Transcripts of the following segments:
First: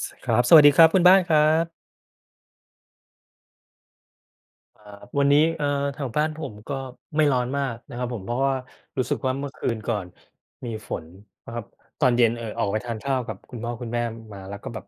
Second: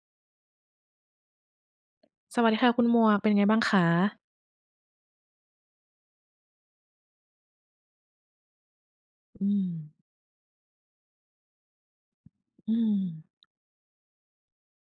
ส ครับ สวัสดีครับ คุณบ้านครับ สวัสดีค่ะคุณหมวก เป็นไงบ้างคะ? อ่า วันนี้ เอ่อ แถวบ้านผมก็ไม่ร้อนมากนะครับผม เพราะว่ารู้สึกว่า อเืมื่อคืนกม ่อนมีฝนนะครับ ตอนเย็น เอ่อ ออกอืไปทานข้าวม กับคุณพ่อคุณแม่มา แล้วก็แบบ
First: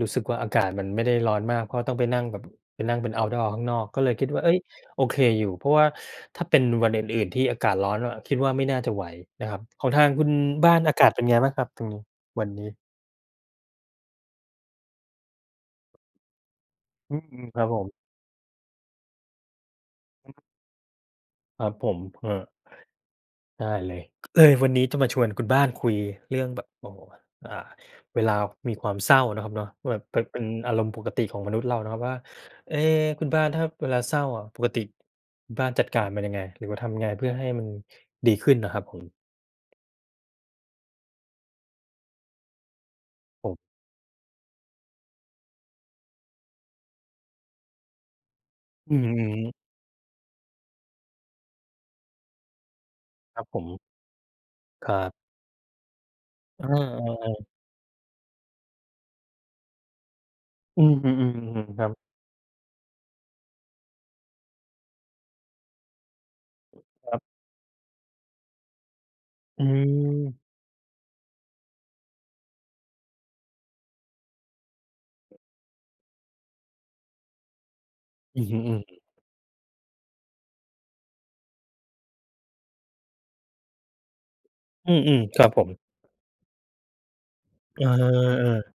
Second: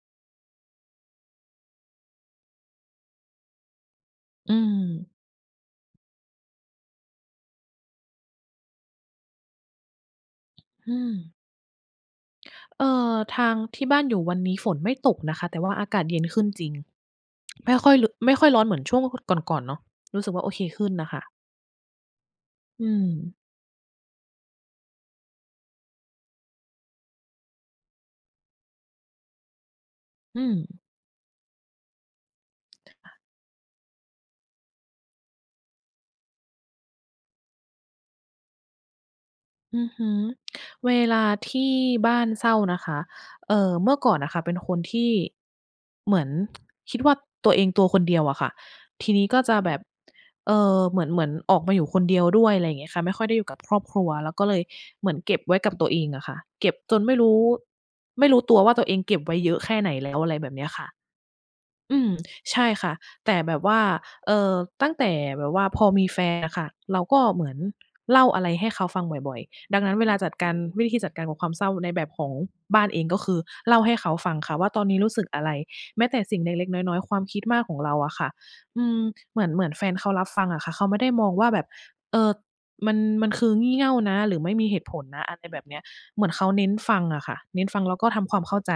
รู้สึกว่า อากาศมันไม่ได้ร้อนมาก เพราะต้องไปนั่งแบบ ไปนั่งเป็นเอาต์ดอร์ข้างนอก ก็เลยคิดว่า เออื้ย! โอม เคอยู่ เพราะว่าถ้าเป็นวันอื่น ๆ ที่อากาศร้อนว่า คิดว่าไม่น่าจะไหวนะครับ ของทางคุณบ้านอือากาศเป็นไม งบ้างครับตรงนี้? วันนี้? เออ ทางที่บ้านอยู่ วันนี้ฝนไม่ตกนะคะ แต่ว่าอากาศเย็นขึ้นจริง อือ อืม ครับไม่ผคม ่อยรุ ไม่ค่อยร้อนเหมือนช่วง ว ค ก่อน ๆ เนาะ รู้สึกว่าโอเคขึ้นน่ะค่ะ ครับผม อา อืม ได้เลย เออ วันนี้จะมาชวนคุณบ้านคุยเรื่องแบบ โอ้ อ่า เวลามีความเศร้านะครับเนาะ แบบเป็น เอปื็นอาม รมณ์ปกติของมนุษย์เรานะครับว่า เอ๊! คุณบ้านถ้าเวลาเศร้าอะ ปกติคุณบ้านจัดการมันยังไง? หรือว่าทำยังไง เพื่อให้มันดีขึ้นนะครับผม? อือฮึ เวลาที่บ้านเศร้านะคะ ผเอม ่อ เมื่อก่อนน่ะค่ะเป็นคนที่เหมือน คิดว่า ตัวเองตัวคนเดียวอะค่ะ อือ ทอืีอนฮี้ก็จึ ะแบบ เอ่อ เหมือน เหมือนออกมาอยู่คนเดียวด้วย อะไรอย่างเงี้ยค่ะ ไม่ค่อยได้คอรยัูบ่กัผบครม อบครัว แล้วก็เลยครัเหมืบ อนเก็บไว้กับตัวเองอะค่ะ เอเกอ ็บจนไม่รู้ ๆ ๆ ไม่รู้ตัวว่า ตัวเองเก็บไว้เยอะแค่ไหนแล้ว อะไรแบบเนี้ยคอื่ะ ม ๆ ๆ ๆ ๆ ครัอบ ืม ใช่ค่ะ แต่แบบว่า เอ่อ ตั้งแต่แบบว่า พอมีแฟนอะค่ะ เราคกรั็บ เหมือนเล่าอะไรให้เขาฟังบ่อย อืๆ ดังนั้นเวลาจัดอ การ วิธีจัดการกับความเศร้าในแบบของบ้านเอง ก็คือเล่าให้เขาฟังค่ะว่า ตอนนี้รู้สึกอะไร แม้แต่สิ่งเล็ก ๆ น้อย ๆ ความคิดมากของเราอะค่ะ อือฮึ อือ อืม ๆ เหมือน เหมือนแฟนเขารับฟังอะค่ะ เขาไม่ได้มองว่าแบบ เอ่อ มัน มันคืองี่เง่านะ หรือไม่มีเหตุอืผลนอ ะ อะๆ คไรรับแบผบม เนี้ย เหมือนเขาเน้นฟังอะค่ะ เน้นฟเัองอ แล้วก็ทำความเข้าใจ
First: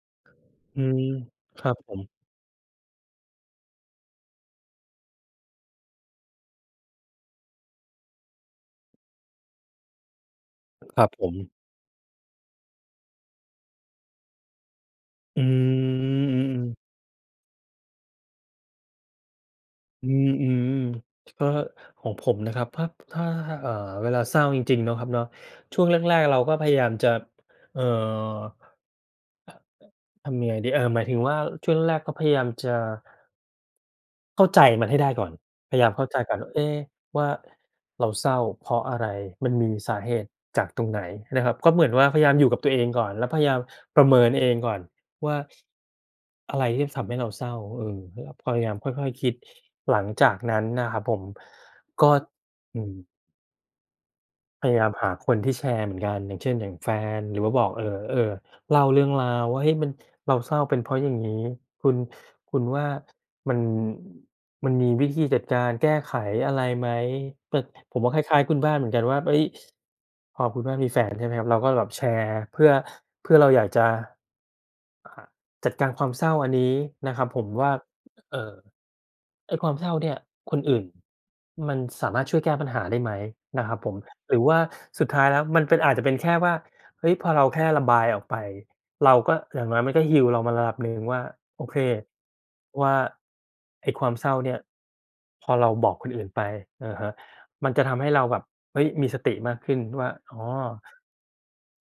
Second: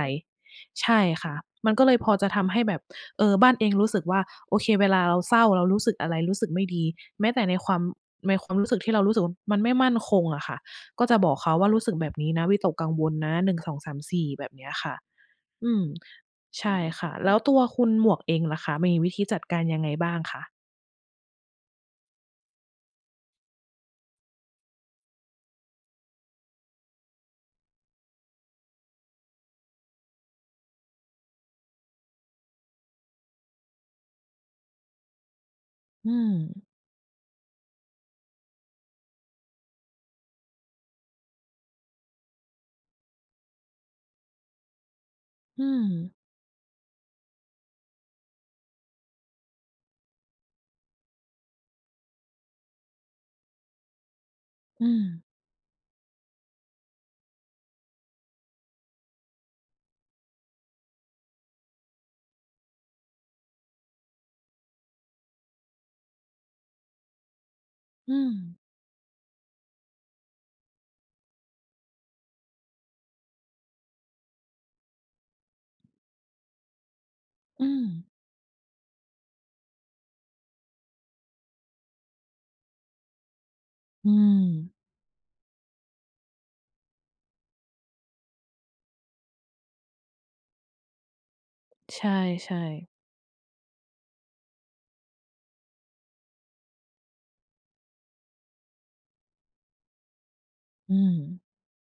ๆ อืใช่ม ค่ะ คมรัันบก็เผลยพม อจะทำให้แบบ เอ่อ บ้านเองรู้สึกว่า โอเค เวลาเราเศร้า เรารู้สึกอะไร รู้สึกไม่ดี แม้แต่ในความ ในความรู้สึกที่เรารู้สึกว่า มันไม่มั่นคงอะค่ะ ครก็ับจะผบอกเขม าว่า รู้สึกแบบนี้นะวิตกกังวลนะ 1 2 3 4 แบบเนี้ยค่ะ อือ อืม อืใชอ ่ๆ ค่ะ แล้วตัวคุณหมวกเองล่ะคะ มีวิธีจัดการยังไงอบื้างม คะ? อือ ก็ ของผมนะครับ ถ้า ถ้า อ่า เวลาเศร้าจริง ๆ เนาะครับเนาะ ช่วงแรก ๆ เราก็พยายามจะ เอ่อ ทำยังไงดี เออ หมายถึงว่า ช่วงแรก ๆ ก็พยายามจะ เข้าใจมันให้ได้ก่อน พยายามเข้อาืใจก่อนว่า เม อ๊ะ ว่า เราเศร้าเพราะอะไร? มันมีสาเหตุจากตรงไหน? นะครับ ก็เหมือนว่า พยายามอยู่กับตัวเองก่อน แล้วพยายามประเมินเองก่อนว่า อืม อะไรที่ทำให้เราเศร้า? เออ เนี่ย พยายามค่อย ๆ คิด หลังจากนั้นนะครับผม ก็ ด อืม พยายอืามหาม คนที่แชร์เหมือนกัน อย่างเช่น อย่างแฟน หรือว่าบอก เออ เออ เล่าเรื่องราวว่า เฮ้ย มัน เราเศร้า เป็นเพราะอย่างงี้ คุณ คุณว่า มัน มันมีวิธีจัดการแก้ไขอะไรไหม? เกิด ผมว่อา คืล้าย ๆ คม ุณบ้านเหมือนกันว่า เฮ้ย! พอคุณบ้านมีแฟนใช่ไหมครับ เราก็แบบแชร์ เพื่อ เพื่อเราอยากจะ อ อ จัดการความเศร้าอันนี้นะครับผมวอื่า ม เอ่อ ไอ้ความเศร้าเนี่ย คนอื่นมันสามารถช่วยแก้ปัญหาได้ไหม? นะครับผม อืหรือว่าม สุดท้ายแล้วมันเป็น อาจจะเป็นแค่ว่า เฮ้ย พอเราแค่ระบายออกไป เราก็ อย่างน้อยมันก็ heal เรามาระดับหนึ่งว่า โอเค ใช่ วๆ ่า ไอ้ความเศร้าเนี่ย พอเราบอกคนอื่นไป อือฮึ มันจะทำให้เราแบบ เฮ้ย! มีสติมากขึ้นว่า อ๋อ อืม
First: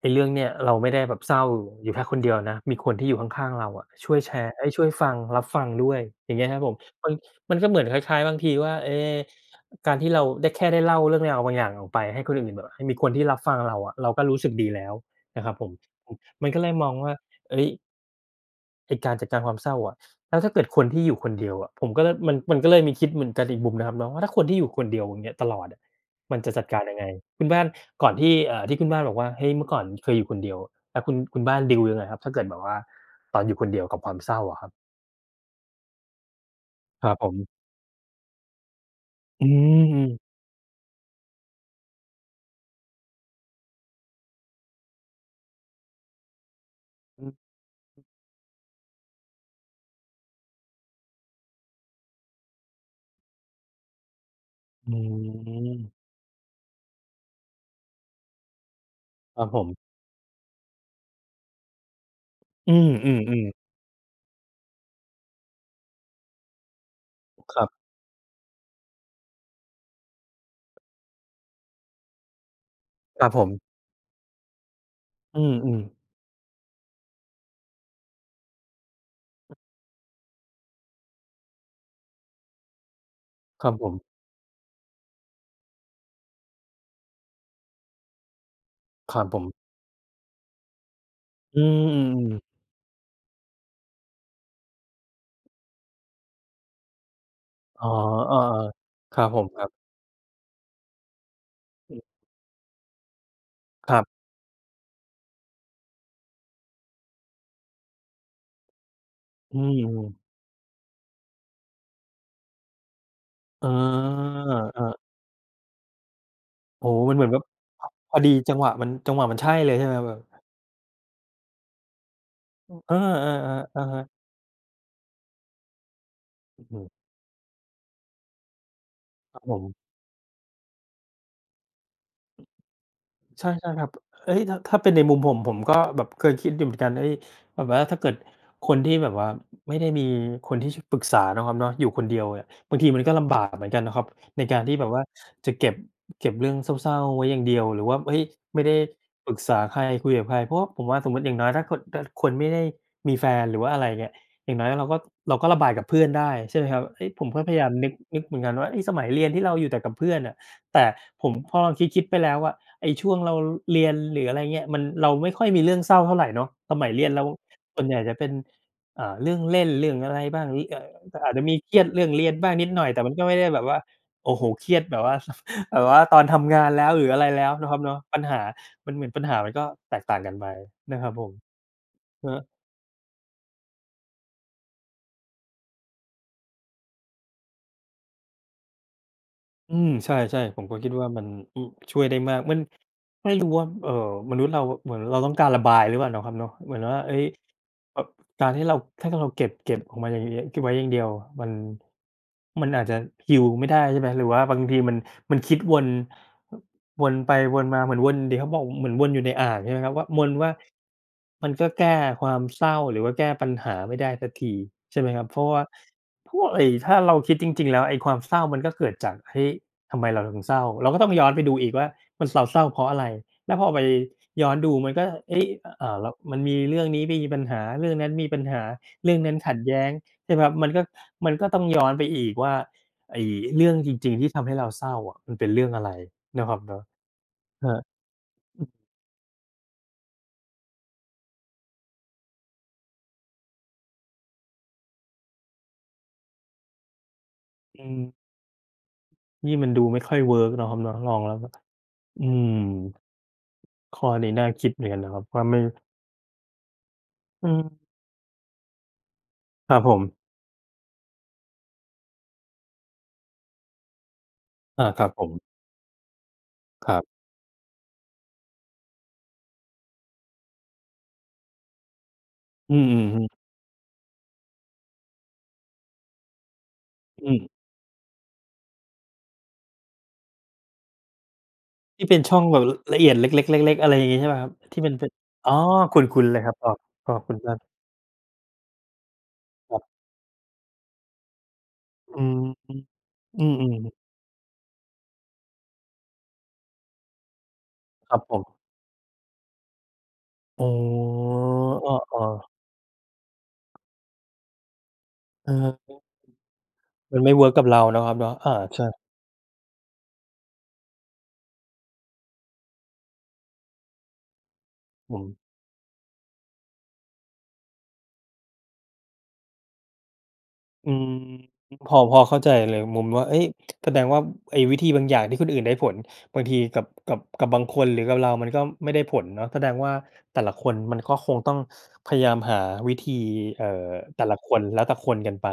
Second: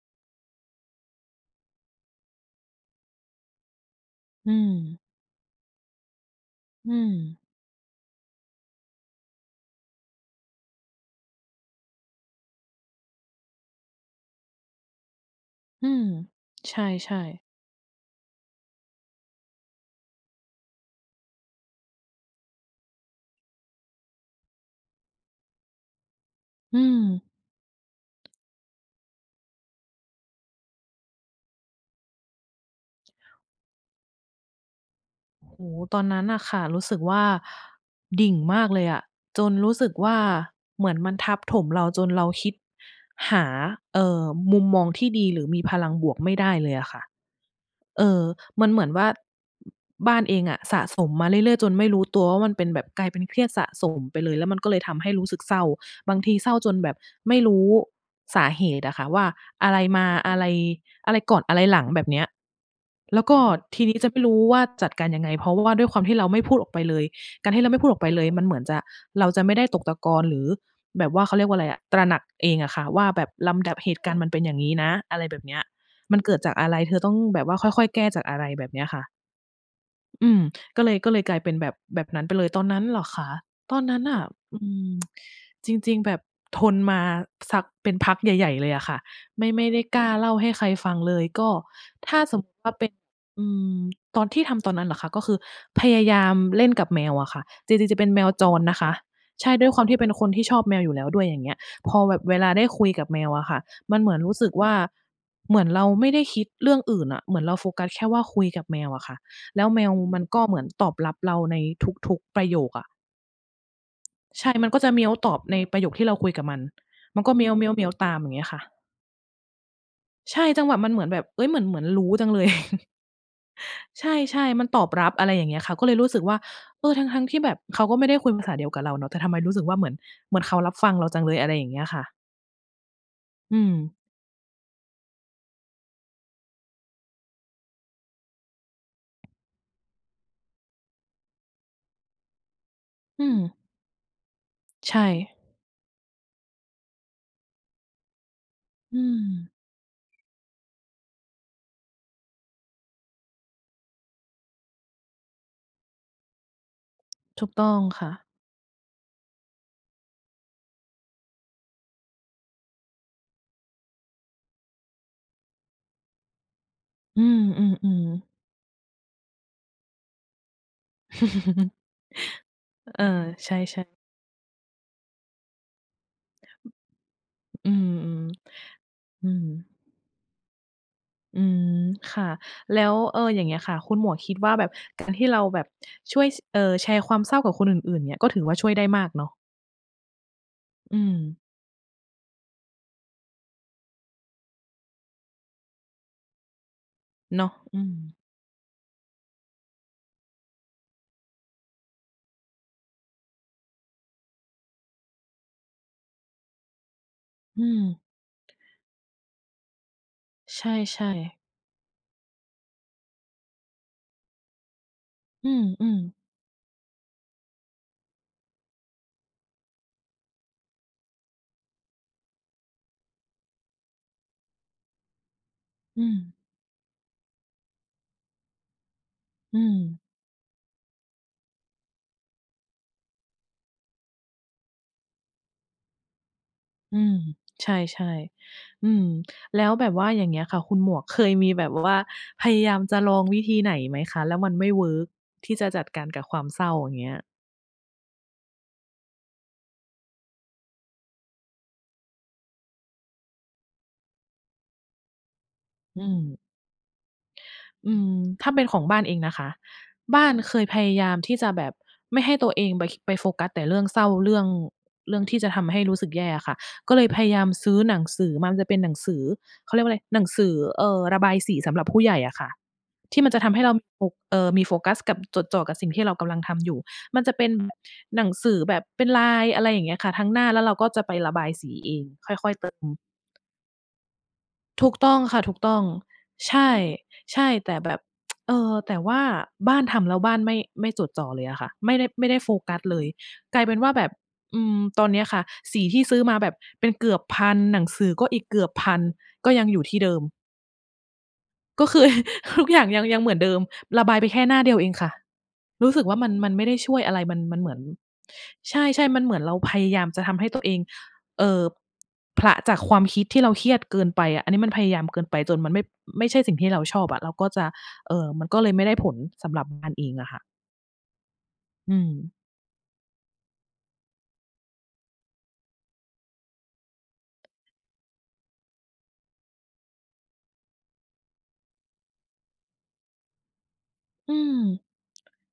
ไอ้เรื่องเนี่ยเราไม่ได้แบบเศร้าอยู่แค่คนเดียวนะ มีคนที่อยู่ข้าง ๆ เราอะช่วยแชรอื์ เอ๊ย ช่วยม ฟัง รับฟังด้วย อย่างเงี้ยครับผม อืมัน ม มันก็เหมือนคล้าย ๆ บางทีว่า เอ๊ การที่เราได้ แค่ได้เล่าเรื่องราวบางอย่างออกไป ให้คนอื่น ๆ แบบ ห มีคนที่รับฟังเราอะ เราก็รู้สึกดีแล้วนะครับผม อืม อือ มันก็เลใยมองวช่า ่ ๆ เฮ้ย! ไอ้การจัดการความเศร้าอะ แล้วถ้าเกิดคนที่อยู่คนเดียวอะ ผมก็เลย มัน มันก็เลยมีคิดเหมือนกันอีกมุมนะครับเนาะ ว่าถ้าคนที่อยู่คนเดียว อย่างเงี้ย ตลอดอะ มันจะจัดอกืารยังไง? ม คุณบ้านก่อนที่ เอ่อ ที่คุณบ้านบอกว่า เฮ้ย เมื่อก่อนเคยอยู่คนเดียว แล้วคุณ คุณบ้านดีลยังไงครับ ถ้าเกิดแบบว่าตอนอยู่คนเดียวกับความเศร้าอะครับ? โอ้โฮ ตอนนั้นน่ะค่ะรู้สึกครวับ่า ผม ดิ่งมากเลยอะ จอืนรู้สึกว่าม เหมือนมันทับถมเราจนเราคิดหา เอ่อ มุมมองที่ดีหรือมีพลังบวกไม่ได้เลยอะค่ะ อืม เออ มันเหมือนว่า บ บ้านเองอ่ะสะสมมาเรื่อย ๆ จนไม่รู้ตัวว่า มันเป็นแบบกลายเป็นเครียดสะสมไปเลย แล้วมันก็เลยอทืำให้รู้สึกเศร้า ม บางทีเศร้าจนแบบไม่รู้สาเหตุอะค่ะว่า ครับผอะม ไรมา อะไร อะไรก่อนอะไรหลังแบบเนี้ย อืแล้วก็อ ๆ ๆ ทีนี้จะไม่รู้ว่าจัดการยังไง เพราะว่าด้วยความที่เราไม่พูดออกไปเลย การคทีร่เัรบ าไม่พูดออกไปเลยมันเหมือนจะ เราจะไม่ได้ตกตะกอนหรือแบบว่า เขาเรียกว่าไรอะ ตระหนักเองอะค่ะว่าแคบรับ บผลม ำดับเหตุการณ์มันเป็นอย่างงี้นะ อะไรแบอืบเนี้ย ม ๆ มันเกิดจากอะไร เธอต้องแบบว่าค่อย ๆ แก้จากอะไร แบบเนี้ยค่ะ อืม ก็เลย ก็เลยกลายเป็น แบบ แบบนั้นไปเลย ตอนนั้นเหรอคะ? ครับตอนผนั้ม นน่ะ อืม จริง ๆ แบบทนมาสัก เป็นพักใหญ่ ๆ เลยอะค่ะ ครับผไม่ ม ไม่ได้กล้าเล่าให้ใครฟังเลย ก็อืถม ้าสมๆ ๆ มุติว่าเป็น อืม ตอนที่ทำตอนนั้นเหรอคะ ก็คือพยายามเล่นกับแมวอะค่ะ จอร๋ิอ ง ๆ จะเป็นแมวเออ จรนะคะ ๆ ครับผใชม ่ ครด้ัวบ ยความที่เป็นคนที่ชอบแมวอยู่แล้วด้วย อย่างเงี้ย พออืม แบบเวลาได้คุยกับแมวอะค่ะ คมรัันบ เหมือนรู้สึกว่า เหมือนเราไม่ได้คิดเรื่องอื่นอะ เหมือนเราโฟกัสแค่ว่าคุยกับแมวอะค่ะ อืแล้วแมวม มๆ ันก็เหมือนตอบรับเราในทุก ๆ ประโยคอะ เออ ใช่ มันกเ็อจะเหอ มียวตอบในประโยคที่เราคุยกับมัน โอ้โฮ! มันมัเหนมือก็ นแเบหมบ ียว ๆ ๆ ตพาม ออยด่ีางเงี้ยจัคง่ะ หวะมัน จังหวะมันใช่เลย ใช่ไหมแบบ? ใช่ จังหวะมันเหมือนแบบ เฮ้ย! เหมือน เหมือนรู้จังเลย เออ ๆ ๆ อะฮใะ ช่ ๆ มันตอบรับ อะไรอย่างเงี้ยค่ะ ก็เลยรู้สึกว่า อือฮเอึ อ ทั้ง ๆ ที่แบบเขาก็ไม่ได้คุยภาษาเดียวกับเราเนาะ แต่ทำไคมรับรูผ้สึกวม ่า เหมือน เหมือนเขารับฟังเราจังเลย อะไรอย่างเงี้ยค่ะ ใช่ อืๆ ครัม บ เอ๊ย! ถ้า ถ้าเป็นในมุม ผม ผมก็เคยแบบคิดดูเหมือนกัน เฮ้ย! แบบว่าถ้าเกิด คนที่แบบว่า ไม่ได้มีคนที่ ช ปรึกษานะครับเนาะ อยู่คนเดียว บางทีมันก็อลืำบากม เหมือนกันนะครับ ในการที่แบใชบว่า่ จะ เก็บ เก็บเรื่องเศร้า ๆ ไว้อย่างเดียว หรือว่า เฮ้ย! ไม่ได้อืปรึกม ษาใคร คุยกับใครเพราะว่าผมว่า สมมุติอย่างน้อย ถ้าคน ถ้าคนไม่ได้มีแฟน หรือว่า อะไรอย่างเงี้ย อย่างน้อย เราก็ เราก็ระบายกับเพื่อนได้ใช่ไหมครับ? เฮ้ย! ผมก็ถูพกยตายา้ม องนึก ค่นะ ึกเหมือนกันว่า สมัยเรียนที่เราอยู่แต่กับเพื่อนอะ แต่ผม พอเราคิด ๆ ไปแล้วอะไอ้ช่วงเราเรียน หรืออะไรเงี้ย เราไม่ค่อยมีเรื่องเศร้าเท่าไรเนาะ สมัยเรียนเอืราม ส่วนใหญ่จะๆ ๆ เป็น อ่า เรื่องเล่น เรื่องอะไรบ้าง อา อาจจะมีเครียดเรื่องเรียนบ้างนิดหน่อย แตเอ่อ มันก็ไม่ได้ใชแบบว่า ่ ๆ โอ้โฮ! เครียด แบบว่า แบบว่าตอนทำงานแล้ว หรืออะไรแล้ว เนอาืะครับเม นาะ ปัญหา มันเหมือนปัๆ อญืหาม มันก็แตกต่างกันไป นะครับผม อืมค่เฮะ อะ แล้ว เออ อย่างเงี้ยค่ะ คุณหมวกคิดว่า แบบการที่เราแบบช่วย ช เอ่อ แชร์ความเศร้ากับคนอื่น ๆ เนี่ย ก็ถือว่าช่วยได้มากเนาะ? อืม ใช่ ๆ ผมก็คิดอืว่ามัน ม อึ ช่วยได้มาก มัน ไม่รู้ว่า เอ่อ มนุษย์เราเหมือนเราต้องการระบายหรือเปล่าเนาะครับเนาะ เหมือนว่า เอ๊ย เนาะ อืแบบม การที่เรา ถ้าเรา เก็บ เก็บออกมาอย่างงี้ เก็บไว้อย่างเดียว มัน มันอาจจะ Heal ไม่ได้ ใช่ไหม? หรือว่าบางที มัน มันคิดวน วนไปวอืนมาเหมือม นวน ที่เขาบอกเหมือนวนอยู่ในอ่าง ใช่ไหมครับว่า วนว่า ใช่ ๆ มันก็แก้ความเศร้า หรือว่าแก้ปัญหาไม่ได้สักที ใช่ไหมครับ? เพราอะว่าืม ๆ พวกไอ้ถ้าเราคิดจริง ๆ แล้ว ไอ้ความเศร้ามันก็เกิดจาก เฮ้ย ทำไมเราถึงเศร้า เราก็ต้องย้อนไปดูอีกว่า มันเซา เศร้าเพราะอะไร แล้วพอไปย้อนดู มันก็ เอ๊ย อ่า อืแล้วม มันมีเรื่องนี้มีปัญหา เรื่องนั้นมีปัญหา เรื่องนั้นขัอืดแย้ง ม ใช่เปล่าครับ มันก็ มันก็ต้องย้อนไปอีกว่า ไอ้เรื่องจริง ๆ ที่ทำให้เราเศร้าอะ มันเป็นเรื่องอะไรนะครับเนาะ อืม ใคชรับ ่ ๆ อืม แล้วแบบว่าอย่างเงี้ยค่ะคุณหมวก เคยมีแบบว่าพยายามจะลองวิธีไหนไหมคะ แล้วมันไม่เวิร์กที่จะจัดการกับความเศร้าอย่างเงี้ย? อืม นี่มันดูไม่ค่อย work เนาะครับเนาะ ลองแล้ว อืม ข้อนี้น่าคิดเหมือนกันนะครับว่า ไม่ อืม อืม อืม ถ้าเป็นของบ้านเองนะคะ ครับผม บ้านเคยพยายามที่จะแบบไม่ให้ตัวเองไป คิ ไปโฟกัสแต่เรื่องเศร้า เรื่อง อา ครับเรื่ผองที่ม จะทำให้รู้สึกแย่อะค่ะ กค็รเัลบ ยพยายามซื้อหนังสือมา มันจะเป็นหนังสือ เขาเรียกว่าไร หนังสือ เอ่อ ระบายสีสำหรับผู้ใหญ่อะค่ะ อือ อือทฮี่มัึ นจะทำให้เรา ม โฟ เอ่อ มีโฟกัสกับ จดจ่อกับสิ่งที่เรากำลังทำอยู่ มัอนืจะอ เป็น หนังสือแบบเป็นลาย อะไรอย่างเงี้ยค่ะ ทั้งหน้าแล้วเราก็จะไประบายสีเอทง ี่เป็นคช่่องอย แบๆ บเติม ละเอียดเล็ก ๆ ๆ ๆ อะไรอย่างงี้ใช่เปล่าครับ? ที่ถูมันกเป็ตน ้องค่ะ อ๋ถอ ูกต้อง คุ้น ๆ เลยครใับ อ๋อ ขอบคุชณค่ รับ ๆ แต่แบบ เอ่อ แต่ว่าบค้ารันบ ทำแล้ว บ้าน ไม่ ไม่จดจ่อเลยอะค่ะ ไม่ได้ อไืม่ไดอ้โฟฮกึ ัสเลย อืกลายเปม ็นว่าๆ ๆ แบบ อืม ตอนเนี้ยค่ะสีที่ซื้อมาแบบเป็นเกือบ 1,000 หนังสืคอรับก็ผอีกม เกือบ 1,000 ก็ยังอยู่ที่เดิม อ๋อ ก็คือ เออ ๆ ทุกอย่าง ยัง ยังเหมือนเดิม ระบายไปแค่หน้าเดียวเองค่ะ อือฮึ รู้สึกว่า มัน มันไม่ได้ช่วยอะมัไร นไม่มัเน วิร์กมักนับเหมเืรอา น เนาะครับเนาะ อา ใใช่ ช่ ๆ มันเหมือนเราพยายามจะทำให้ตัวเอง เอ่อ ผละจากความคิดที่เราเครียดเกินไปอะ อันนี้มันพยายามอเืกิอฮนึ ไป จนมันไม่ ไม่ใช่สิ่งที่เราชอบอะ เราก็จะ เอ่อ มันก็เลยไม่ได้ผล สำหรับบ้านเองอะค่ะ อืม พอือ พอม เข้าใจเลยมุมว่า เฮ้ย แสดงว่าไอ้วิธีบางอย่างที่คนอื่นได้ผล บางทีกับ กับ กับบางคน หรือกับเรา มันก็ไม่ได้ผลเนาะ แสดงว่าแต่ละคนมันก็คงต้องพยายามหาวิธี เอ่อ แต่อืละคน แลม ้วแต่คนกันไป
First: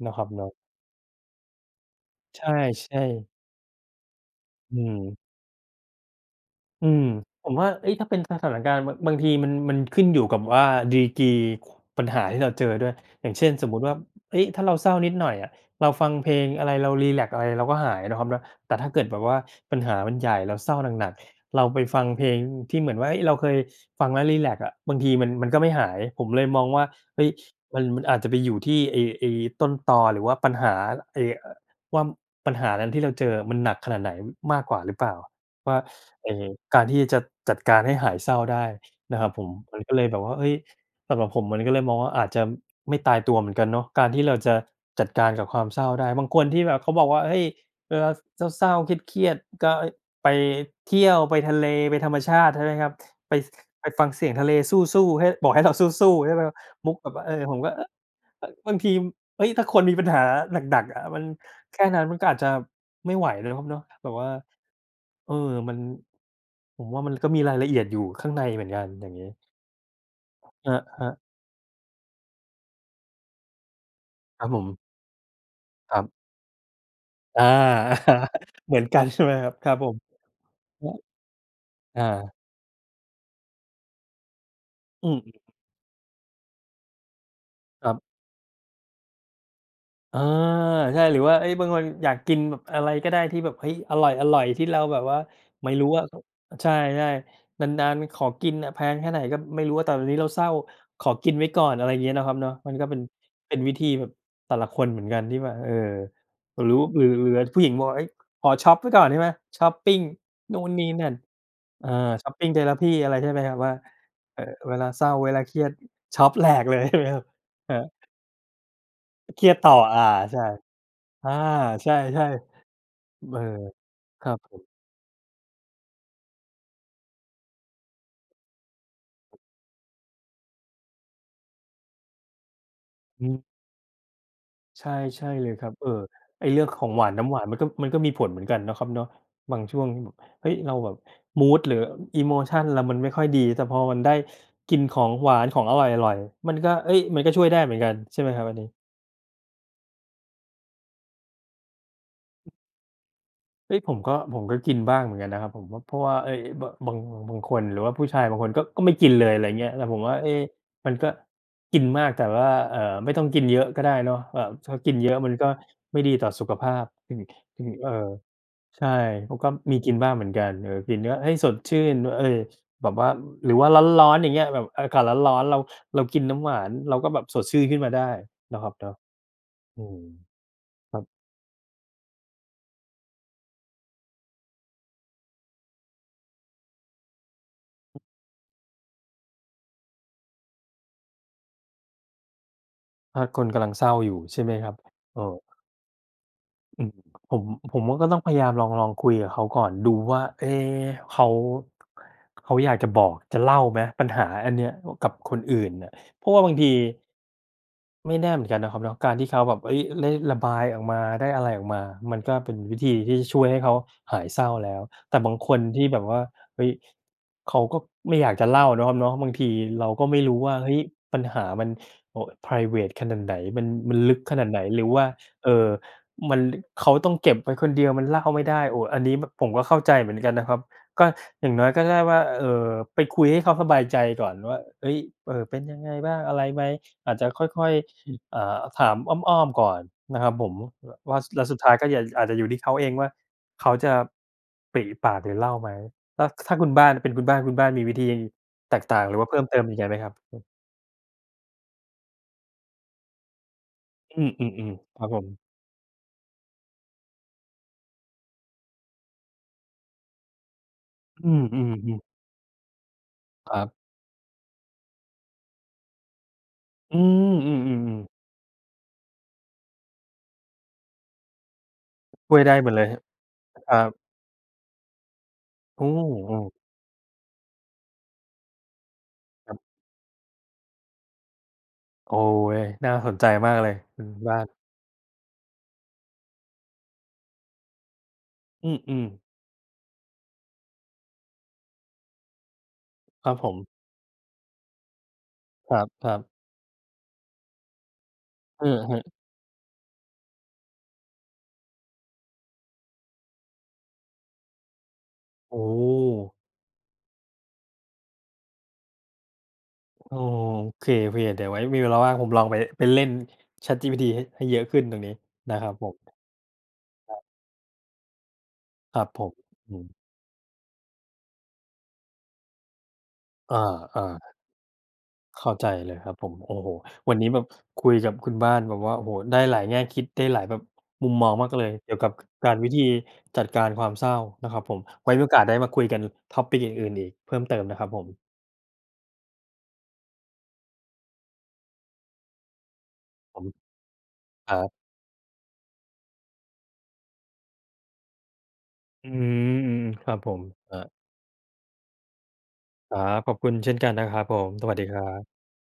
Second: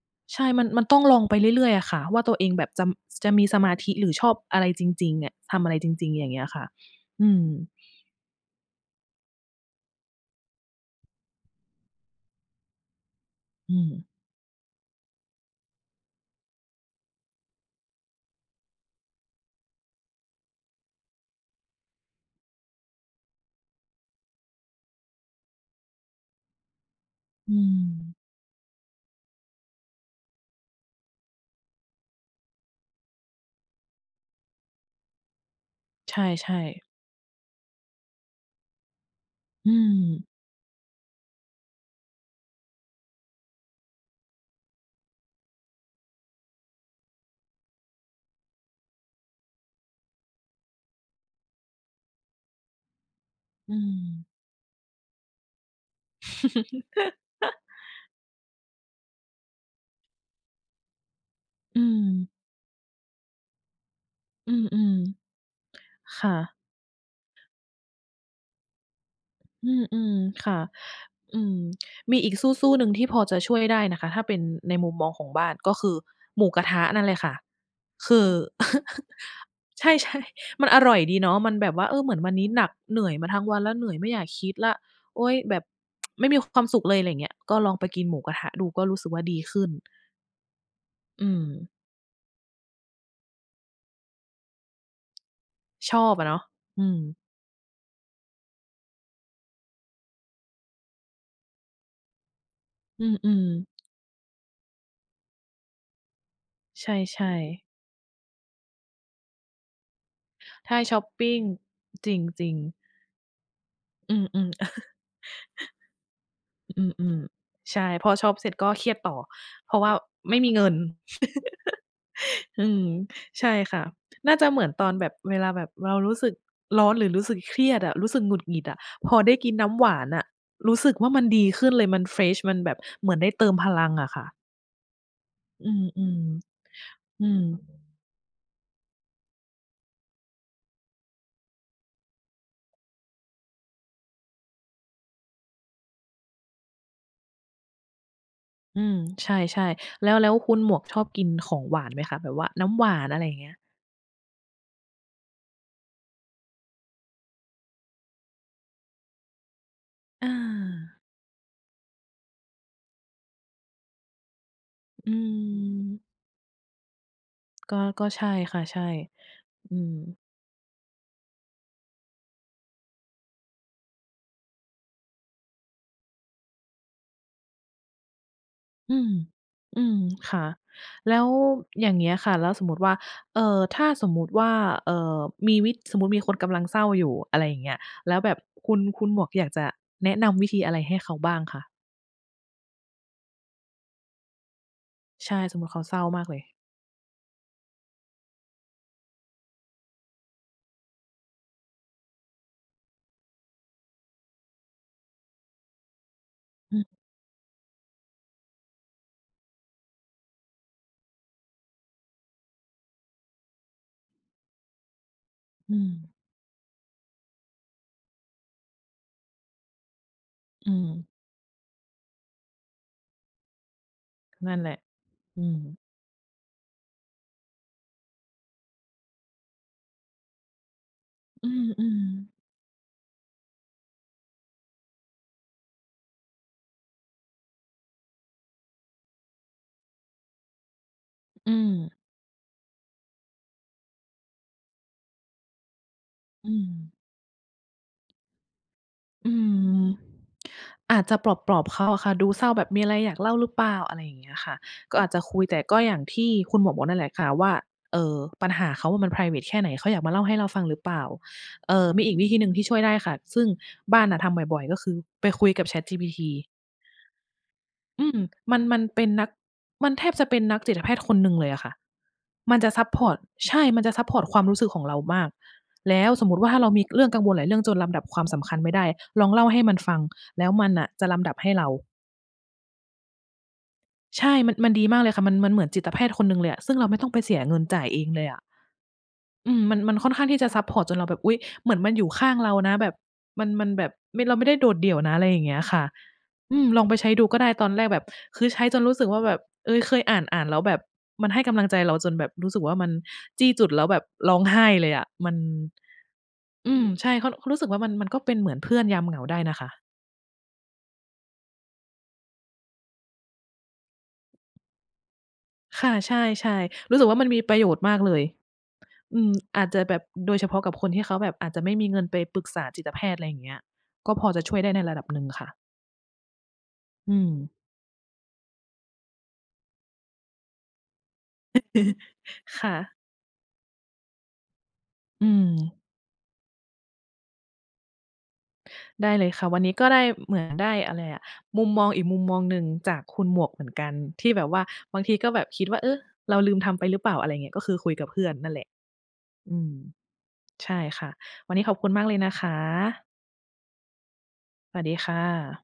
เนาะครับใชเนา่ ะ มัน มันต้องลองไปเรื่อย ๆ อะค่ะว่า ตัวใชเอ่ งแบบจะ ม ๆ จะมีสมาธิ หรือชอบอะไรอืจริง ม ๆ อะ ทำอะไรจริง ๆ อย่างเงี้ยค่ะ อืม อืม ผมว่า เฮ้ย ถ้าเป็นสถานการณ์ บะ บางทีมัน มันขึ้นอยู่กับว่า ดีกรี ข ปัญหาที่เราเจอด้วย อย่างเช่น สอมืมติว่า ม เฮ้ย ถ้าเราเศร้านิดหน่อยอะ เราฟังเพลงอะไร เรารีแลกซ์อะไร เราก็หาย เนาะครับเนาะ แต่ถ้าเกิดแบบว่าปัญหามันใหญ่ เราเศร้าหนัก ๆ เราไปฟังเพลงที่เหมือนว่า เฮ้ย เราเคยฟังแล้วรีแลกซ์อะ บางทีมัน มันก็ไม่หาย ผมเลยมองว่า เฮ้ย อืมัน มันอม าจจะไปอยู่ที่ไอ้ ไอ้ต้นตอหรือว่าปัญหา ไอ้ เอ่อ ว่า ปัญหานั้นที่เราเจออะ มันหนักขนาดไหนมากกว่าหรือเปล่าว่า ใชไอ้่ กาๆ รที่จะจัดการให้หายเศร้าได้ นะครับผม อืมันก็เลยแบบม ว่า เฮ้ย สำหรับผมมันก็เลยมองว่า อาจจะไม่ตายตัวเหมือนกันเนาะ การที่เราจะจัดการกับความเศร้าได้ บางคนที่แบบเขาบอกว่า "เฮ้ย เวลาเศร้า ๆ เครียด ๆ ก็ เฮ้ย ไปเที่ยว ไปทะเล ไปธรรมชาติ" ใช่ไหมครับ "ไป อืไปฟังเสม ียงทะเลซู่ ๆ ให้ บอกให้เราสู้ ๆ" ใช่ไหมครับ มุกแบบว่า เออ ผมก็ เอ๊อะ เอ๊อะ บางที เฮ้ย ถ้าคนมีปัญหาหนัก ๆ อะ มัน แอคื่นั้นมันกม ็อาจจะไม่ไหว เนาะครับเนาะ แบบว่า อือ เออ มัน ๆ ค่ะ ผมว่ามันก็มีรายละเอียดอยู่ข้างในเหมือนกัน อย่างงี้ อือ ๆ ค่ะ ครับ ครับ อืม มีอีกสู้ ๆ หนึ่ง ที่พอจะช่วยได้นะคะ ถ้าเป็นครับผในม มุมมองของบ้าน ก็คืคอรับ หมูกระทะนั่นเลยค่ะ อา คือ เหมือนกัน ใช่ไหมครับ? ครับใชผ่ ม ๆ มันอครัร่บ อยดีเนาะ มันแบบว่า "เอออ เหมือนวัา นนี้หนัก เหนื่อยมาทั้งวันแล้ว เหนื่อยไม่อยากคิดละ อืโอ๊ย ม แบบ ไม่มีความสุขเลย" ไรอย่างเงี้ย ก็ลองไปครับ กินหมูกระทะดู ก็รู้สึกว่าดีขึ้น อา ใช่ หรือือว่า เฮ้ย บม างคนอยากกินแบบอะไรก็ได้ ที่แบบ เฮ้ย อร่อย ๆ ที่เราแบบว่า ไม่รู้ชอะ อบก็ อะเนาะ ใช่ อืม ๆ นาน ๆ ขอกินอะ แพงแค่ไหนก็ไม่รู้อะ แต่ตอนนี้เราเศร้าขอกินไว้ก่อน อะไรอย่างเงี้ย เนาะครับเนาะ มันก็เป็อน ืม เป็นๆ วิธีแบบ แต่ละคนเหมือนกันที่ว่า เอ่อ หรือว่ใา หรือ ชหร่ ือ อ่า ผๆ ู้หญิงบอกว่า เฮ้ย ขอช็อปไว้ก่อน ใช่ไหม ช็อปปิงนู่ไนท่ นี่ช็อนปั่น ปิง เอ่อ จริง จริshopping ง therapy อะไรใช่ไหมครับ ว่า อืม เออ ๆ เวลาเศร้า เวลาเครียด ช็อปแหลก เลอย ใช่ไหมืคม รับ? คๆ ใรชับ ่ พอช็อปเสร็จก็เครียดต่อ เครียดตเ่พอ ราะว่าอา ไมใช่่ มีเงิน อา ใช่ อืม ๆ อืม เอใอ ช่ค่ะ ครน่ัาบจะผเหมืม อนตอนแบบ เวลาแบบเรารู้สึกร้อน หรือรู้สึกเครียดอะ รู้สึกหงุดหงิดอะ พอได้กินน้ำหวานอะรู้สึกว่ามันดีขึ้นเลย มัน เฟรช มันแบบเหมือนอไืด้เตม ิมพลังอะค่ะ ใช่ ใช่เลยคอืรับ ม เออ ไอ้เรื่องของหวาน ๆ นอื้ำหวม านมันก็ มันก็มีผลเหมือนกันเนาะครับเนาะ บางช่วงแบบ เฮ้ย เราแบบ มูด หรือ อีโมชัน เรามันไม่ค่อยดี แต่พอมันได้กินของหวาน ของอร่อย ๆ มันก็ เฮ้ย มันก็ช่วยได้เหมือนกันใช่ไหมครับอันนี้? อืม ใช่ ๆ แล้ว แล้วคุณหมวกชอบกินของหวานไหมคะ แบบว่าน้ำหวาน อะไรอย่างเงี้ย? เฮ้ย ผมก็ ผมก็กินบ้างเหมือนกันนะครับ ผมก็ เพราะว่า เอ๊ย อ บาง บาง บางคน หรือว่าผู้ชายบางคนก็ ก็ไม่กินเลย อะไรอย่างเงี้ย แต่ผมว่า เอ๊ะ มันอา ก็กินมาก แต่ว่า เอ่อ ไม่ต้องกินเยอะก็ได้เนาะ แบบ ถ้ากินเอยือะ มันก็ไมม ่ดีต่อสุขภาพ อืม อืม ก็ เอ่ก็อ ใช่ค่ะ ใชใ่ ช่ ผมก็อมืีกม ินบ้างเหมือนกัน เออ กินก็ให้สดชื่น ว่า เออ ส แบบว่า หรือว่าร้อน ๆ อย่างเงี้ย แบบอากาศร้อน ๆ เรา เรากินน้ำหวาน เราก็แบบสดชื่น ขึ้นมาได้นะครับเนาอะ ืม ออืืม ม ค่ะ ครับ แล้วอย่างเงี้ยค่ะ แล้วสมมติว่า เอ่อ ถ้าสมมติว่า เอ่อ มีวิด สมมติมีคนกำลังเศร้าอยู่ อะไรอย่างเงี้ย แล้วแบบคุณ คุณหมวกอยากจะแนะนำวิธีอะไรให้เขาบ้างคะ? ถ้าคนกำลังเศร้าอยู่ ใช่ไหมครับ โอ้ ใช่ สมมติเขาเศร้ามากเลย อืม ผม ผมว่าก็ต้องพยายามลอง ลองคุยกับเขาก่อน ดูว่า เอ๊ะ เขา เขาอยากจะบอก จะเล่าไหม ปัญหาอันเนี้ย อ กับคนอื่นน่ะ เพราะว่าบางที อืม ไม่แน่เหมือนกันนะครับเนาะ การที่เขาแบบ เฮ้ย ได้ระบายออกมา ได้อะไรออกมา มันก็เป็นวิธีที่ช่วยให้เขาหายเศร้าแล้ว แต่บางคนอืที่แบม บว่า เฮ้ย เขาก็ไม่อยากจะเล่าเนาะครับเนาะ บางทีเราก็ไม่รู้ว่า อเืฮ้ย ม ปัญหามัน เอ่อ ไพรเวตขนาดไหน มัน มันลึกขนานดัไ่หนน แหละ หรือว่า อืเอ่อ ม มัน ลึ เขาต้องเก็บไว้คนเดียว มันเล่าไม่ได้ โอ้ อันนี้แบบผมก็เข้าใจเหมือนกันนะครับ ก็ ออยื่างน้อยก็ไดม ้ว่า ๆ อ เอ่อ ไปคุยให้เขาสบายใจก่อนว่า เฮ้ย "เออ เป็นยังไงบ้าง อะไรไหม" อาจจะค่อย ๆ ห อ่า ถามอ้อม ๆ ก่อนนะครับผม ว ว่า ว่า แล้วอืสุดท้ายก็ม อยาก อาจจะอยู่ที่เขาเองว่าเขาจะปริปากหรือเล่าไหม ถ้า ส อถื้าคุณบม ้าน เป็นคุณบ้าน คุณบ้านมีวิธีแตกต่าง หรือว่อาเืพิ่มเติมยิงใอ ยไหมครับ? อาจจะปลอบ ๆ เขาอะค่ะ ดูเศร้าแบบ มีอะไรอยากเล่าหรือเปล่า อะไรอย่อาืงเงี้ยค่ะ ม ๆ กๆ ็ครัอาบจจผะคม ุย แต่ก็อย่างที่คุณหมวกบอกนั่นแหละค่ะว่า เออ ปัญหาเขามันไพรเวตแค่ไหน เขาอยากมาเล่าให้เราฟังหรือเปล่า อืเอ่อ อ ๆ ๆ มีอีกวิธีหนึ่งที่ช่วยได้ค่ะ ซึ่งครับ บ้านน่ะทำบ่อย ๆ ก็คือไปคุยกับ ChatGPT อือ อๆ ๆ ๆ ืม มัน มันเป็นนัก มันแทบจะเป็นนักจิตแพทย์คนหนึ่งเลยอะค่ะ ช่วยไดม้ันหจมะดซเลัยปครพับ อร์ต ใช่ อ ครมัันจะบ ซัปพอร์ตความรู้สึกของเรามาก โอ้ แล้วสมโอมติว้ ่าถ้าเรามีเรื่องกังวลหลายเรื่องจนลำดับความสำคัญไม่ได้ ลองเล่าคใรหับ ้มันฟัง แล้วมันอะจะลำดับให้เรา โอ้โฮ น่าสนใจมากเลยคุณใชบ่ ้ามัน น มันดีมากเลยค่ะ มัน มันเหมือนจิตแพทย์คนหนึ่งเลยอะ ซึ่งเราไม่ต้องไปเสียเงินจ่ายเองเลยอะ อือ ๆ อืม มัน มันค่อนข้างที่จะซัปพอร์ต จนเราแบบ อุ๊ย เหมือนมันอยู่ข้างเรานะ แบบครับมัผน มม ันแบบ ไม่ เราไม่ได้โดดเดี่ยวนะ อะไรอย่างเงี้ยคคร่ะ ับ ๆ อืม ลองไปใช้ดูก็ได้ ตอนแรกแบบ คือใชอ้ืจอนรูฮึ ้สึกว่าแบบ เอ๊ย เคยอ่าน ๆ แล้วแบบมันให้กำลังใจเราจนแบบ รู้สึกว่ามันจี้จุดแล้วแบบร้องไห้เลยอะ มัน โอ้โฮ อืม ใช่ เขา เขารู้สึกว่ามัน มันก็เป็นเหมือนเพื่อนยามเหงาได้นะคะ โอ้โฮ โอเค ๆ เดี๋ยวไว้มีเวลาว่างผมลองไป ไปเล่น ChatGPT ให้ ให้เยอะขึ้นตรงนี้นะครับคผ่ะ ม ใช่ ๆ รู้สึกคว่ราัมบ ันมีประโยชน์มากเลย ครับอืผม ม อาจอืจะแบม บโดยเฉพาะกับคนที่เขาแบบ อาจจะไม่มีเงินไปปรึกษาจิตแพทย์ อะไรอย่างเงี้ย อา ก็พอๆ จะช่วยได้ในระดับหนึ่งเคข่ะ ้าใจเลยครับผม โอ้โฮ อวืันนีม ้แบบ คุยกับคุณบ้านแบบว่า โอ้โฮ ได้หลายแง่คิด ได้หลายแบบ มุมมองมากเลย เกี่ยวกับการ ควิ่ธีะ จัดการความเศร้านะครับผม ไว้มอีืโอกาสได้มาม คุยกัน topic อื่น ๆ อีกเพิ่มเติมนะครับผม ได้เลยค่ะ วันนี้ก็ได้ อ เหมือนได้อะไรอะ มุมมองอีกมุมมองหนึ่งจากคุณหผมวม กเหมือนกัน ที่แบบครวั่า บ บางทีก็แบบคิดว่า เอ๊ะ เราลืมทำไปหรือเปล่า อะไรอย่างเงี้ย ก็คือคุยกับเพื่อนนั่นแหละ อืม อือืม อ ๆ ครับผม ใชครั่บ ค่ะ วันนี้ขอบคุณมากเลยนะคครัะ บ ขอบคุณเช่นกันนะครับผม สวัสสดวัีสดีครัค่บ ะ